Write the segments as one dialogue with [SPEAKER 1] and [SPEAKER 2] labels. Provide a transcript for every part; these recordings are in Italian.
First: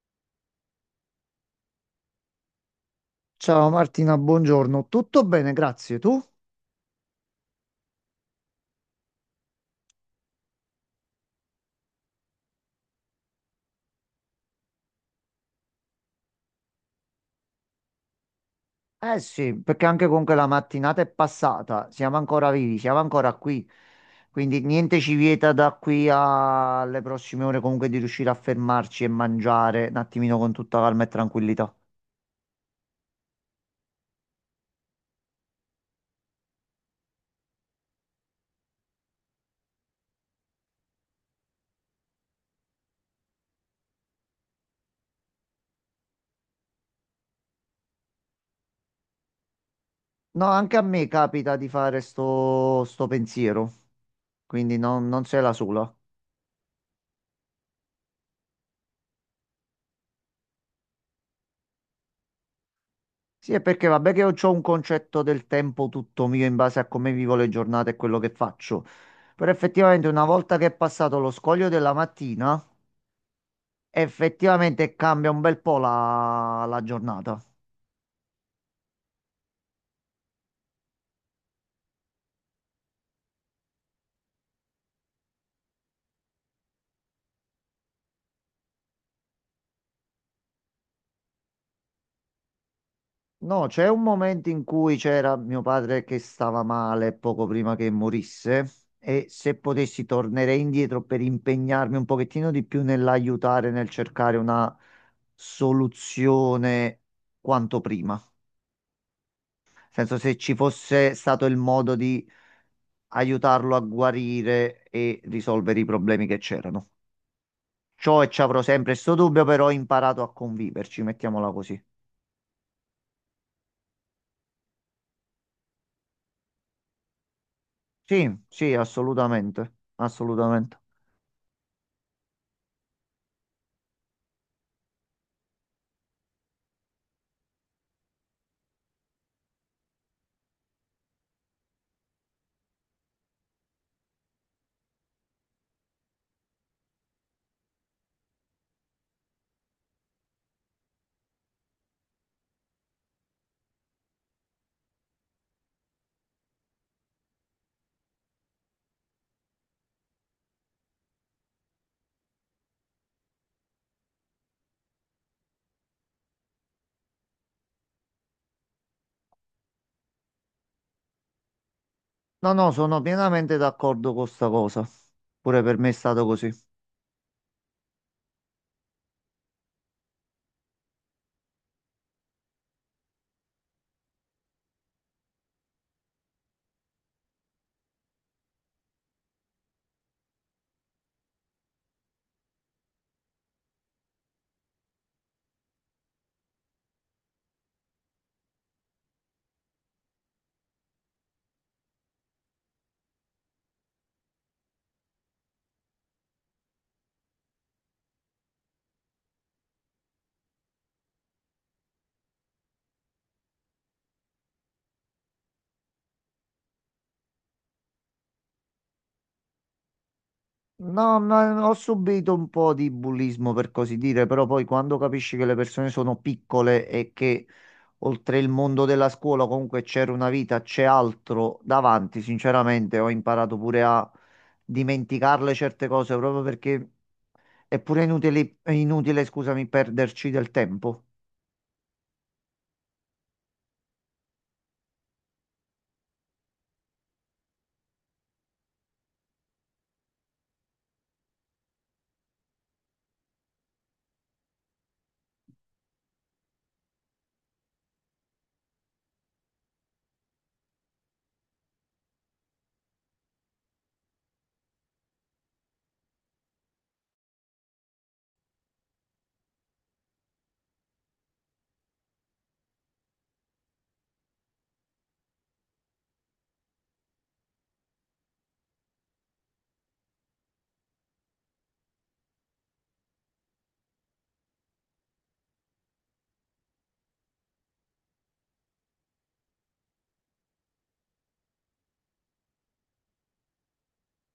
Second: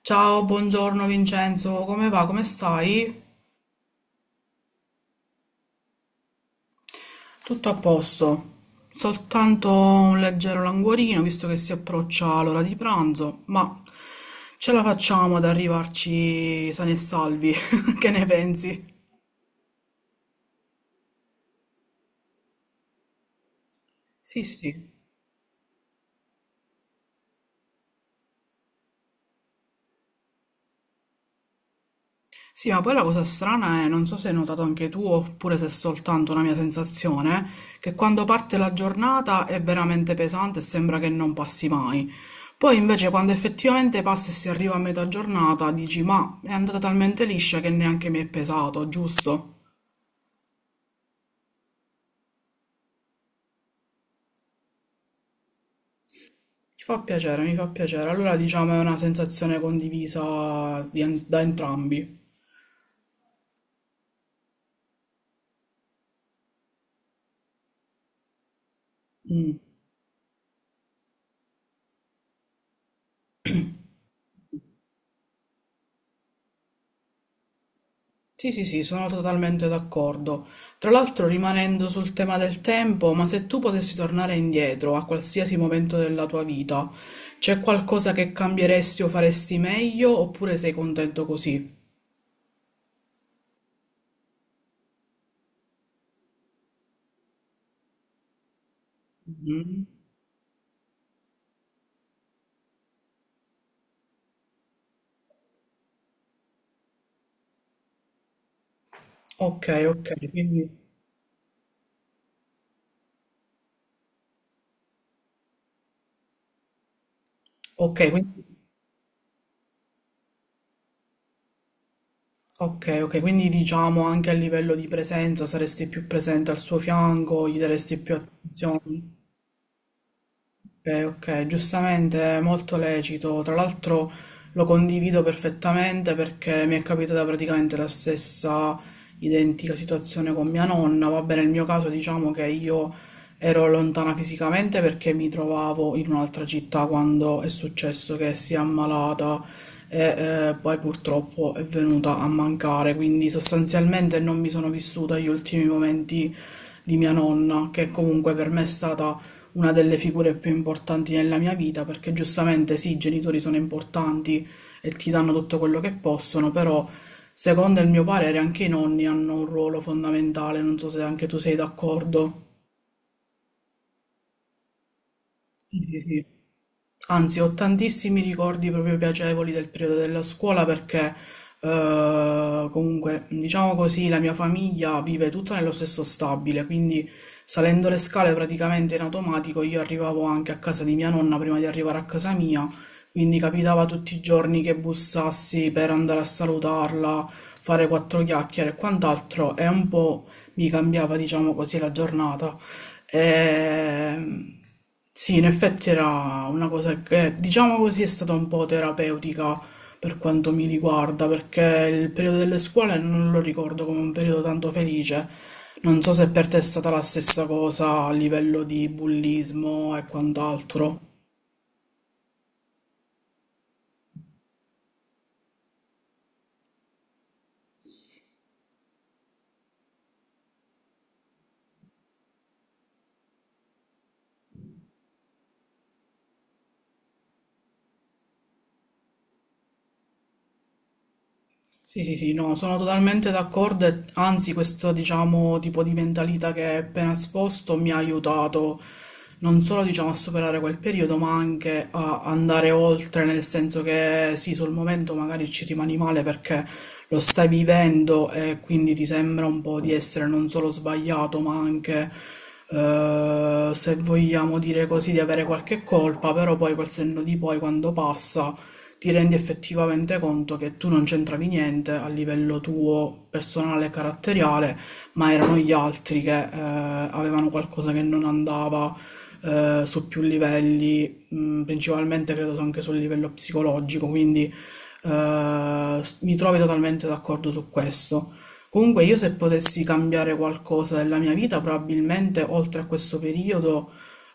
[SPEAKER 1] Ciao, buongiorno Vincenzo, come va? Come stai?
[SPEAKER 2] Ciao Martina, buongiorno. Tutto bene, grazie. Tu?
[SPEAKER 1] Tutto a posto, soltanto un leggero languorino visto che si approccia l'ora di pranzo, ma ce la facciamo ad arrivarci sani e salvi, che ne pensi?
[SPEAKER 2] Eh sì, perché anche comunque la mattinata è passata, siamo ancora vivi, siamo ancora qui.
[SPEAKER 1] Sì,
[SPEAKER 2] Quindi
[SPEAKER 1] sì.
[SPEAKER 2] niente ci vieta da qui alle prossime ore comunque di riuscire a fermarci e mangiare un attimino con tutta calma e tranquillità.
[SPEAKER 1] Sì, ma poi la cosa strana è, non so se hai notato anche tu oppure se è soltanto una mia sensazione, che quando parte la giornata è veramente pesante e sembra che non passi mai. Poi invece quando effettivamente passa e si arriva a metà giornata dici ma è andata talmente liscia che neanche mi è pesato, giusto?
[SPEAKER 2] No, anche a me capita di fare sto pensiero, quindi non sei la sola.
[SPEAKER 1] Mi fa piacere, mi fa piacere. Allora diciamo è una sensazione condivisa di da entrambi.
[SPEAKER 2] Sì, è perché vabbè che io ho un concetto del tempo tutto mio in base a come vivo le giornate e quello che faccio. Però effettivamente una volta che è passato lo scoglio della mattina, effettivamente cambia un bel po' la giornata.
[SPEAKER 1] Sì, sì, sì, sono totalmente d'accordo. Tra l'altro, rimanendo sul tema del tempo, ma se tu potessi tornare indietro a qualsiasi momento della tua vita, c'è qualcosa che cambieresti o faresti meglio oppure sei contento così?
[SPEAKER 2] No, c'è un momento in cui c'era mio padre che stava male poco prima che morisse e se potessi tornerei indietro per impegnarmi un pochettino di più nell'aiutare, nel cercare una soluzione quanto prima.
[SPEAKER 1] Ok,
[SPEAKER 2] Nel
[SPEAKER 1] ok,
[SPEAKER 2] senso, se ci
[SPEAKER 1] quindi,
[SPEAKER 2] fosse stato il modo di aiutarlo a guarire e risolvere i problemi che c'erano.
[SPEAKER 1] ok,
[SPEAKER 2] Ciò e ci
[SPEAKER 1] quindi,
[SPEAKER 2] avrò sempre sto dubbio, però ho imparato a conviverci, mettiamola così.
[SPEAKER 1] ok, ok, quindi diciamo anche a livello di presenza saresti più presente al suo fianco, gli daresti più
[SPEAKER 2] Sì, sì,
[SPEAKER 1] attenzione.
[SPEAKER 2] assolutamente, assolutamente.
[SPEAKER 1] Ok, ok, giustamente, è molto lecito. Tra l'altro lo condivido perfettamente perché mi è capitata praticamente la stessa identica situazione con mia nonna. Vabbè, nel mio caso diciamo che io ero lontana fisicamente perché mi trovavo in un'altra città quando è successo che si è ammalata e poi purtroppo è venuta a mancare. Quindi sostanzialmente non mi sono vissuta gli ultimi momenti di mia nonna, che comunque per me è stata una delle figure più importanti nella mia vita, perché giustamente sì, i genitori sono importanti e ti danno tutto quello che possono, però secondo il mio parere anche i nonni hanno un ruolo fondamentale, non so se anche tu sei d'accordo.
[SPEAKER 2] No, no, sono pienamente d'accordo con sta cosa. Pure
[SPEAKER 1] Sì,
[SPEAKER 2] per me è
[SPEAKER 1] sì, sì.
[SPEAKER 2] stato così.
[SPEAKER 1] Anzi, ho tantissimi ricordi proprio piacevoli del periodo della scuola perché comunque, diciamo così, la mia famiglia vive tutta nello stesso stabile, quindi salendo le scale praticamente in automatico io arrivavo anche a casa di mia nonna prima di arrivare a casa mia, quindi capitava tutti i giorni che bussassi per andare a salutarla, fare quattro chiacchiere e quant'altro e un po' mi cambiava, diciamo così, la giornata. Ehm, sì, in effetti era una cosa che, diciamo così, è stata un po' terapeutica per quanto mi riguarda, perché il periodo delle scuole non lo ricordo come un periodo tanto felice. Non so se per te è stata la stessa cosa a livello di bullismo e quant'altro.
[SPEAKER 2] No, ma ho subito un po' di bullismo per così dire, però poi quando capisci che le persone sono piccole e che oltre il mondo della scuola, comunque c'era una vita, c'è altro davanti. Sinceramente, ho imparato pure a dimenticarle certe cose proprio perché è pure inutile, è inutile, scusami, perderci del tempo.
[SPEAKER 1] Sì, sì, sì, no, sono totalmente d'accordo e anzi questo, diciamo, tipo di mentalità che hai appena esposto mi ha aiutato non solo, diciamo, a superare quel periodo, ma anche a andare oltre, nel senso che sì, sul momento magari ci rimani male perché lo stai vivendo e quindi ti sembra un po' di essere non solo sbagliato, ma anche, se vogliamo dire così, di avere qualche colpa, però poi col senno di poi, quando passa ti rendi effettivamente conto che tu non c'entravi niente a livello tuo personale e caratteriale, ma erano gli altri che avevano qualcosa che non andava su più livelli, principalmente credo anche sul livello psicologico, quindi mi trovi totalmente d'accordo su questo. Comunque io se potessi cambiare qualcosa della mia vita, probabilmente oltre a questo periodo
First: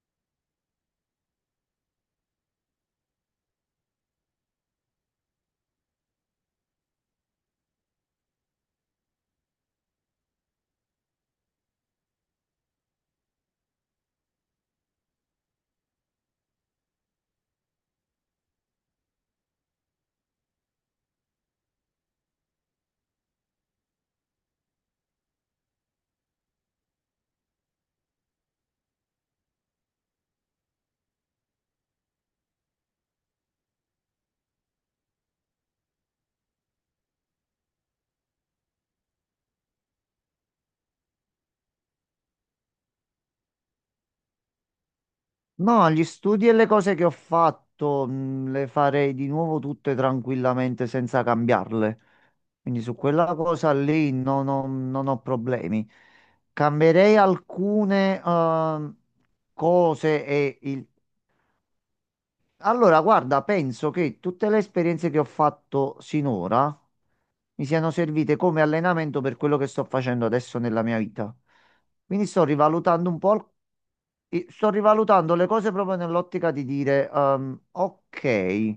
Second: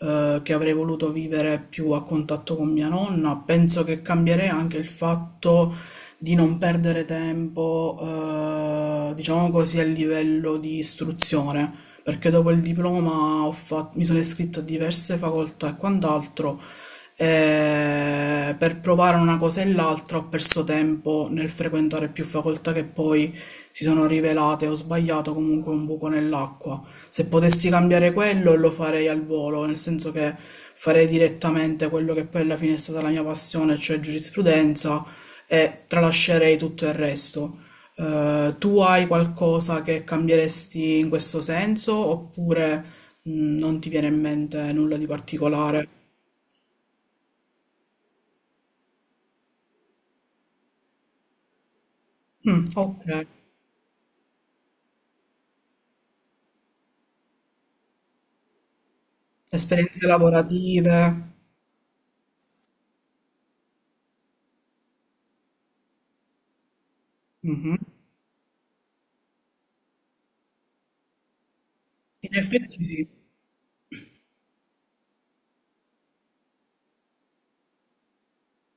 [SPEAKER 1] che avrei voluto vivere più a contatto con mia nonna. Penso che cambierei anche il fatto di non perdere tempo, diciamo così, a livello di istruzione, perché dopo il diploma mi sono iscritta a diverse facoltà e quant'altro. E per provare una cosa e l'altra ho perso tempo nel frequentare più facoltà che poi si sono rivelate ho sbagliato comunque un buco nell'acqua. Se potessi cambiare quello lo farei al volo, nel senso che farei direttamente quello che poi alla fine è stata la mia passione, cioè giurisprudenza, e tralascerei tutto il resto. Tu hai qualcosa che cambieresti in questo senso oppure non ti viene in mente nulla di particolare?
[SPEAKER 2] No, gli studi e le cose che ho fatto, le farei di nuovo tutte tranquillamente senza cambiarle.
[SPEAKER 1] Mm,
[SPEAKER 2] Quindi su
[SPEAKER 1] ok,
[SPEAKER 2] quella cosa lì non ho problemi. Cambierei alcune
[SPEAKER 1] esperienze
[SPEAKER 2] cose e il
[SPEAKER 1] lavorative.
[SPEAKER 2] Allora, guarda, penso che tutte le esperienze che ho fatto sinora mi
[SPEAKER 1] Mhm.
[SPEAKER 2] siano servite come allenamento per quello che sto facendo adesso nella mia vita. Quindi
[SPEAKER 1] In
[SPEAKER 2] sto
[SPEAKER 1] effetti sì,
[SPEAKER 2] rivalutando un po', sto rivalutando le cose proprio nell'ottica di dire, ok,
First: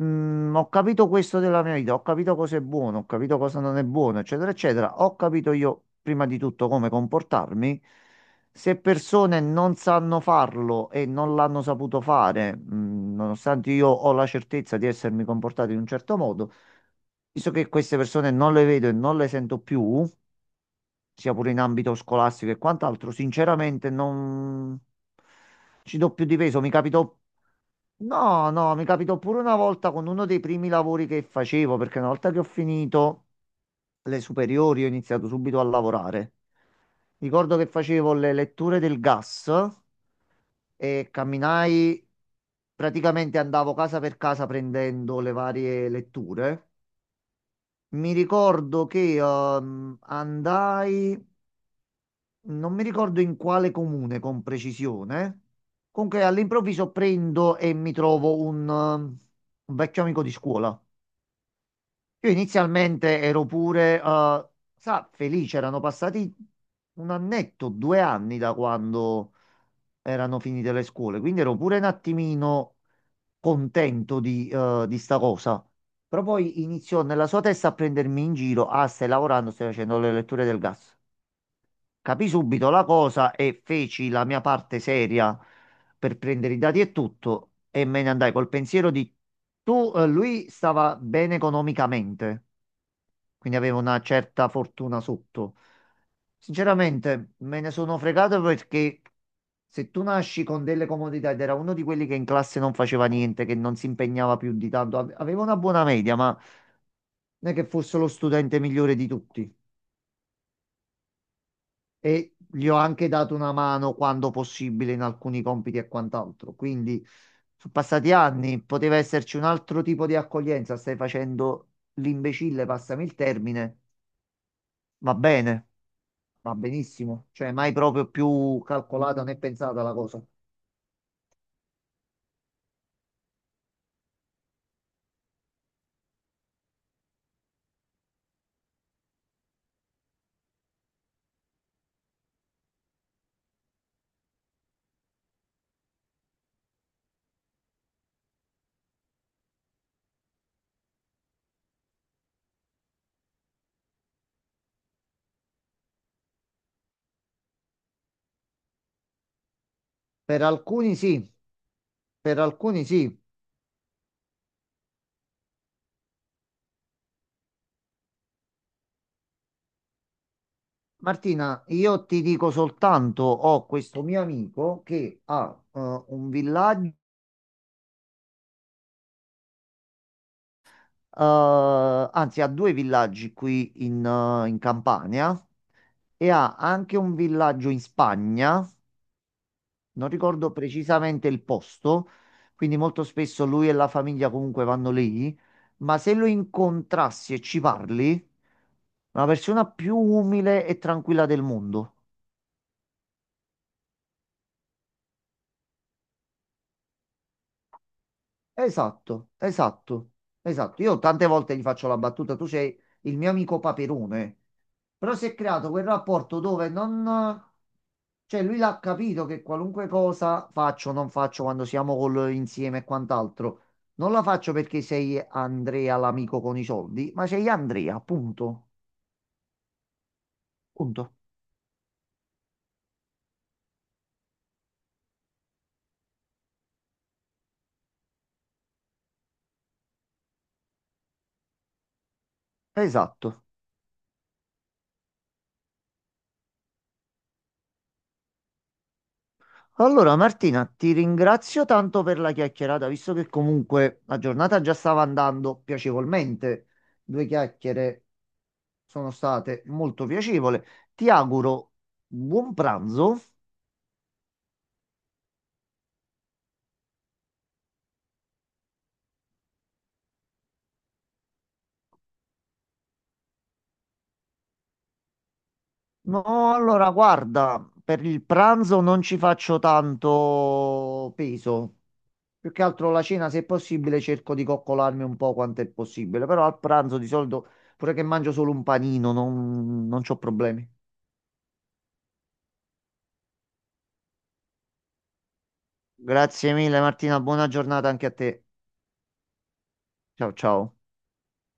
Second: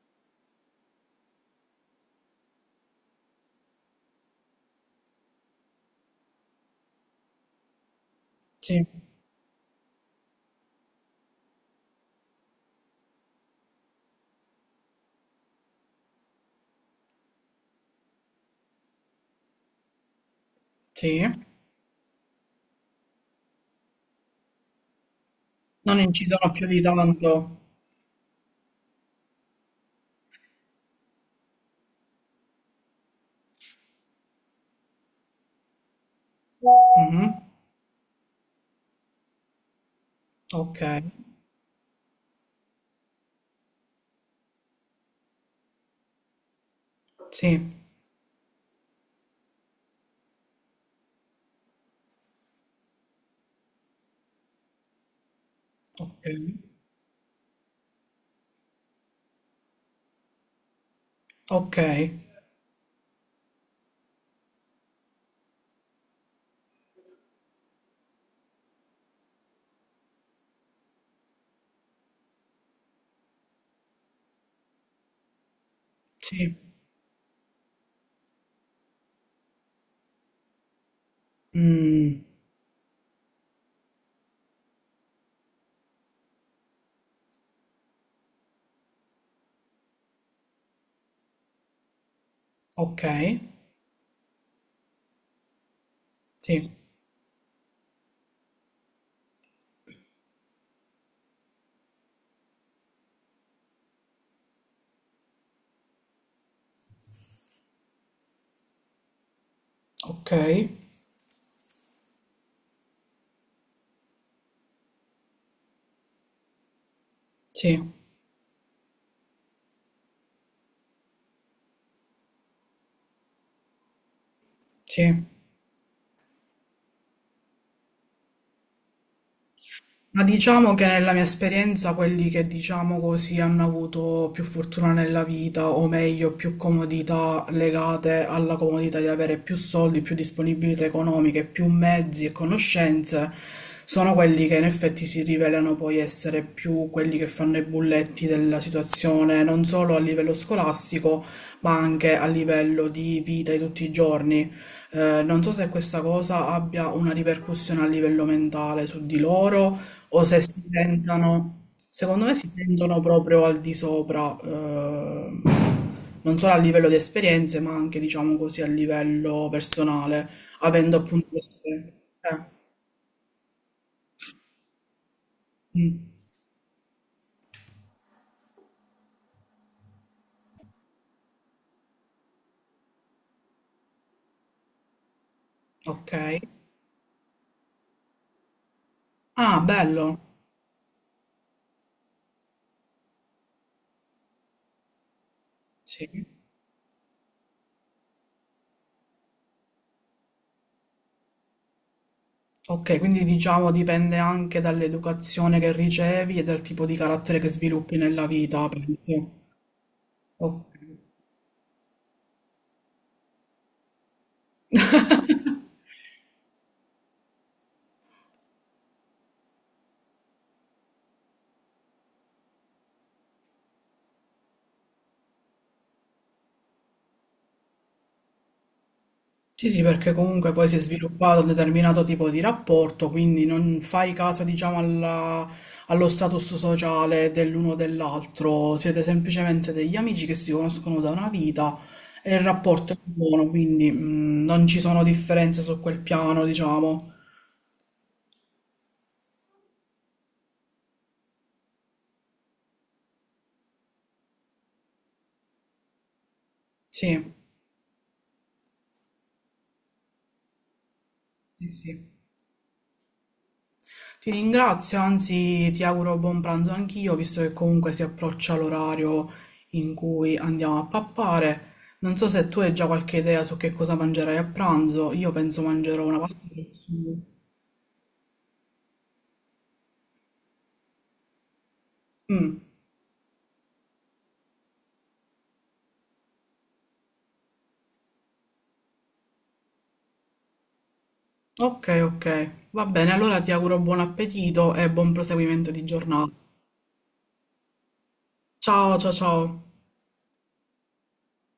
[SPEAKER 2] mm, ho capito questo della mia vita, ho capito cosa è buono, ho capito cosa non è buono, eccetera, eccetera. Ho capito io prima di tutto come comportarmi. Se
[SPEAKER 1] sì,
[SPEAKER 2] persone non sanno farlo e non l'hanno saputo fare, nonostante io ho la certezza di essermi comportato in un certo modo, visto che queste persone non le vedo e non le sento più,
[SPEAKER 1] sì.
[SPEAKER 2] sia pure in ambito scolastico e quant'altro, sinceramente non
[SPEAKER 1] Non
[SPEAKER 2] ci do più di
[SPEAKER 1] incidono
[SPEAKER 2] peso.
[SPEAKER 1] più
[SPEAKER 2] Mi
[SPEAKER 1] di
[SPEAKER 2] capitò,
[SPEAKER 1] tanto.
[SPEAKER 2] no, no, mi capitò pure una volta con uno dei primi lavori che facevo, perché una volta che ho finito le superiori ho iniziato subito a lavorare.
[SPEAKER 1] Mhm.
[SPEAKER 2] Ricordo che facevo le letture del gas
[SPEAKER 1] Ok,
[SPEAKER 2] e camminai, praticamente andavo casa per casa prendendo le varie letture.
[SPEAKER 1] sì,
[SPEAKER 2] Mi ricordo che andai, non mi ricordo in quale comune con precisione, comunque
[SPEAKER 1] ok,
[SPEAKER 2] all'improvviso prendo e mi trovo un un vecchio amico di scuola.
[SPEAKER 1] ok,
[SPEAKER 2] Io inizialmente ero pure, sa, felice, erano passati un annetto, due anni da quando erano finite le scuole, quindi ero pure un attimino contento di di sta cosa. Però
[SPEAKER 1] sì,
[SPEAKER 2] poi iniziò nella sua testa a prendermi in giro, ah, stai lavorando, stai facendo le letture del gas.
[SPEAKER 1] Mm.
[SPEAKER 2] Capì subito la cosa e feci la mia parte seria per prendere i dati e tutto e me ne andai col pensiero di lui stava bene economicamente
[SPEAKER 1] Ok,
[SPEAKER 2] quindi avevo una certa fortuna sotto.
[SPEAKER 1] sì,
[SPEAKER 2] Sinceramente, me ne sono fregato perché se tu nasci con delle comodità ed era uno di quelli che in classe non faceva niente, che non si impegnava più di tanto, aveva una buona media, ma non è che fosse lo studente migliore di tutti.
[SPEAKER 1] ok,
[SPEAKER 2] E gli ho anche dato una mano quando possibile in alcuni compiti e quant'altro. Quindi sono
[SPEAKER 1] sì,
[SPEAKER 2] passati anni, poteva esserci un altro tipo di accoglienza. Stai facendo l'imbecille, passami il termine, va
[SPEAKER 1] sì.
[SPEAKER 2] bene. Va benissimo, cioè mai proprio più calcolata né pensata la
[SPEAKER 1] Ma
[SPEAKER 2] cosa.
[SPEAKER 1] diciamo che nella mia esperienza quelli che diciamo così hanno avuto più fortuna nella vita, o meglio, più comodità legate alla comodità di avere più soldi, più disponibilità economiche, più mezzi e conoscenze, sono quelli che in effetti si rivelano poi essere più quelli che fanno i bulletti della situazione, non solo a livello scolastico, ma anche a livello di vita di tutti i giorni. Non so se questa cosa abbia una ripercussione a livello mentale su di loro o se
[SPEAKER 2] Per
[SPEAKER 1] si
[SPEAKER 2] alcuni sì,
[SPEAKER 1] sentono, secondo me
[SPEAKER 2] per
[SPEAKER 1] si
[SPEAKER 2] alcuni
[SPEAKER 1] sentono
[SPEAKER 2] sì.
[SPEAKER 1] proprio al di sopra, non solo a livello di esperienze, ma anche, diciamo così, a livello personale, avendo appunto
[SPEAKER 2] Martina,
[SPEAKER 1] queste...
[SPEAKER 2] io ti dico soltanto, ho questo mio amico che ha
[SPEAKER 1] mm,
[SPEAKER 2] un villaggio, anzi ha due villaggi qui in Campania
[SPEAKER 1] ok.
[SPEAKER 2] e ha anche un villaggio in Spagna,
[SPEAKER 1] Ah,
[SPEAKER 2] non
[SPEAKER 1] bello.
[SPEAKER 2] ricordo precisamente il posto, quindi molto spesso lui e la famiglia comunque vanno lì, ma se
[SPEAKER 1] Sì.
[SPEAKER 2] lo incontrassi e ci parli, è una persona più umile e tranquilla del mondo.
[SPEAKER 1] Ok, quindi diciamo dipende anche dall'educazione che ricevi e dal tipo di carattere che sviluppi nella vita,
[SPEAKER 2] Esatto,
[SPEAKER 1] penso.
[SPEAKER 2] esatto,
[SPEAKER 1] Ok.
[SPEAKER 2] esatto. Io tante volte gli faccio la battuta, tu sei il mio amico Paperone. Però si è creato quel rapporto dove non... Cioè lui l'ha capito che qualunque cosa faccio o non faccio quando siamo insieme e quant'altro, non la faccio perché sei Andrea l'amico con i soldi, ma sei Andrea, punto.
[SPEAKER 1] Sì, sì, perché comunque poi si è
[SPEAKER 2] Punto.
[SPEAKER 1] sviluppato un determinato tipo di rapporto, quindi non fai caso, diciamo, allo status sociale dell'uno o dell'altro, siete semplicemente degli amici che si conoscono da una vita e il rapporto è
[SPEAKER 2] Esatto.
[SPEAKER 1] buono, quindi mm, non ci sono differenze su quel piano, diciamo.
[SPEAKER 2] Allora Martina, ti ringrazio tanto per la chiacchierata, visto che comunque la giornata già stava andando piacevolmente. Due
[SPEAKER 1] Sì,
[SPEAKER 2] chiacchiere sono state molto piacevoli. Ti
[SPEAKER 1] sì,
[SPEAKER 2] auguro
[SPEAKER 1] sì.
[SPEAKER 2] buon pranzo.
[SPEAKER 1] Ti ringrazio, anzi ti auguro buon pranzo anch'io, visto che comunque si approccia l'orario in cui andiamo a pappare. Non so se tu hai già qualche idea su che cosa mangerai a pranzo, io penso mangerò una
[SPEAKER 2] No,
[SPEAKER 1] pasta col
[SPEAKER 2] allora
[SPEAKER 1] sugo.
[SPEAKER 2] guarda, per il pranzo non ci faccio tanto peso. Più
[SPEAKER 1] Mm,
[SPEAKER 2] che altro la cena, se è possibile, cerco di coccolarmi un po' quanto è possibile. Però al pranzo di solito, pure che mangio solo un panino, non c'ho problemi.
[SPEAKER 1] ok, ok, va bene, allora ti auguro buon appetito e buon proseguimento di giornata.
[SPEAKER 2] Grazie mille Martina, buona giornata anche a te.
[SPEAKER 1] Ciao, ciao, ciao.
[SPEAKER 2] Ciao ciao.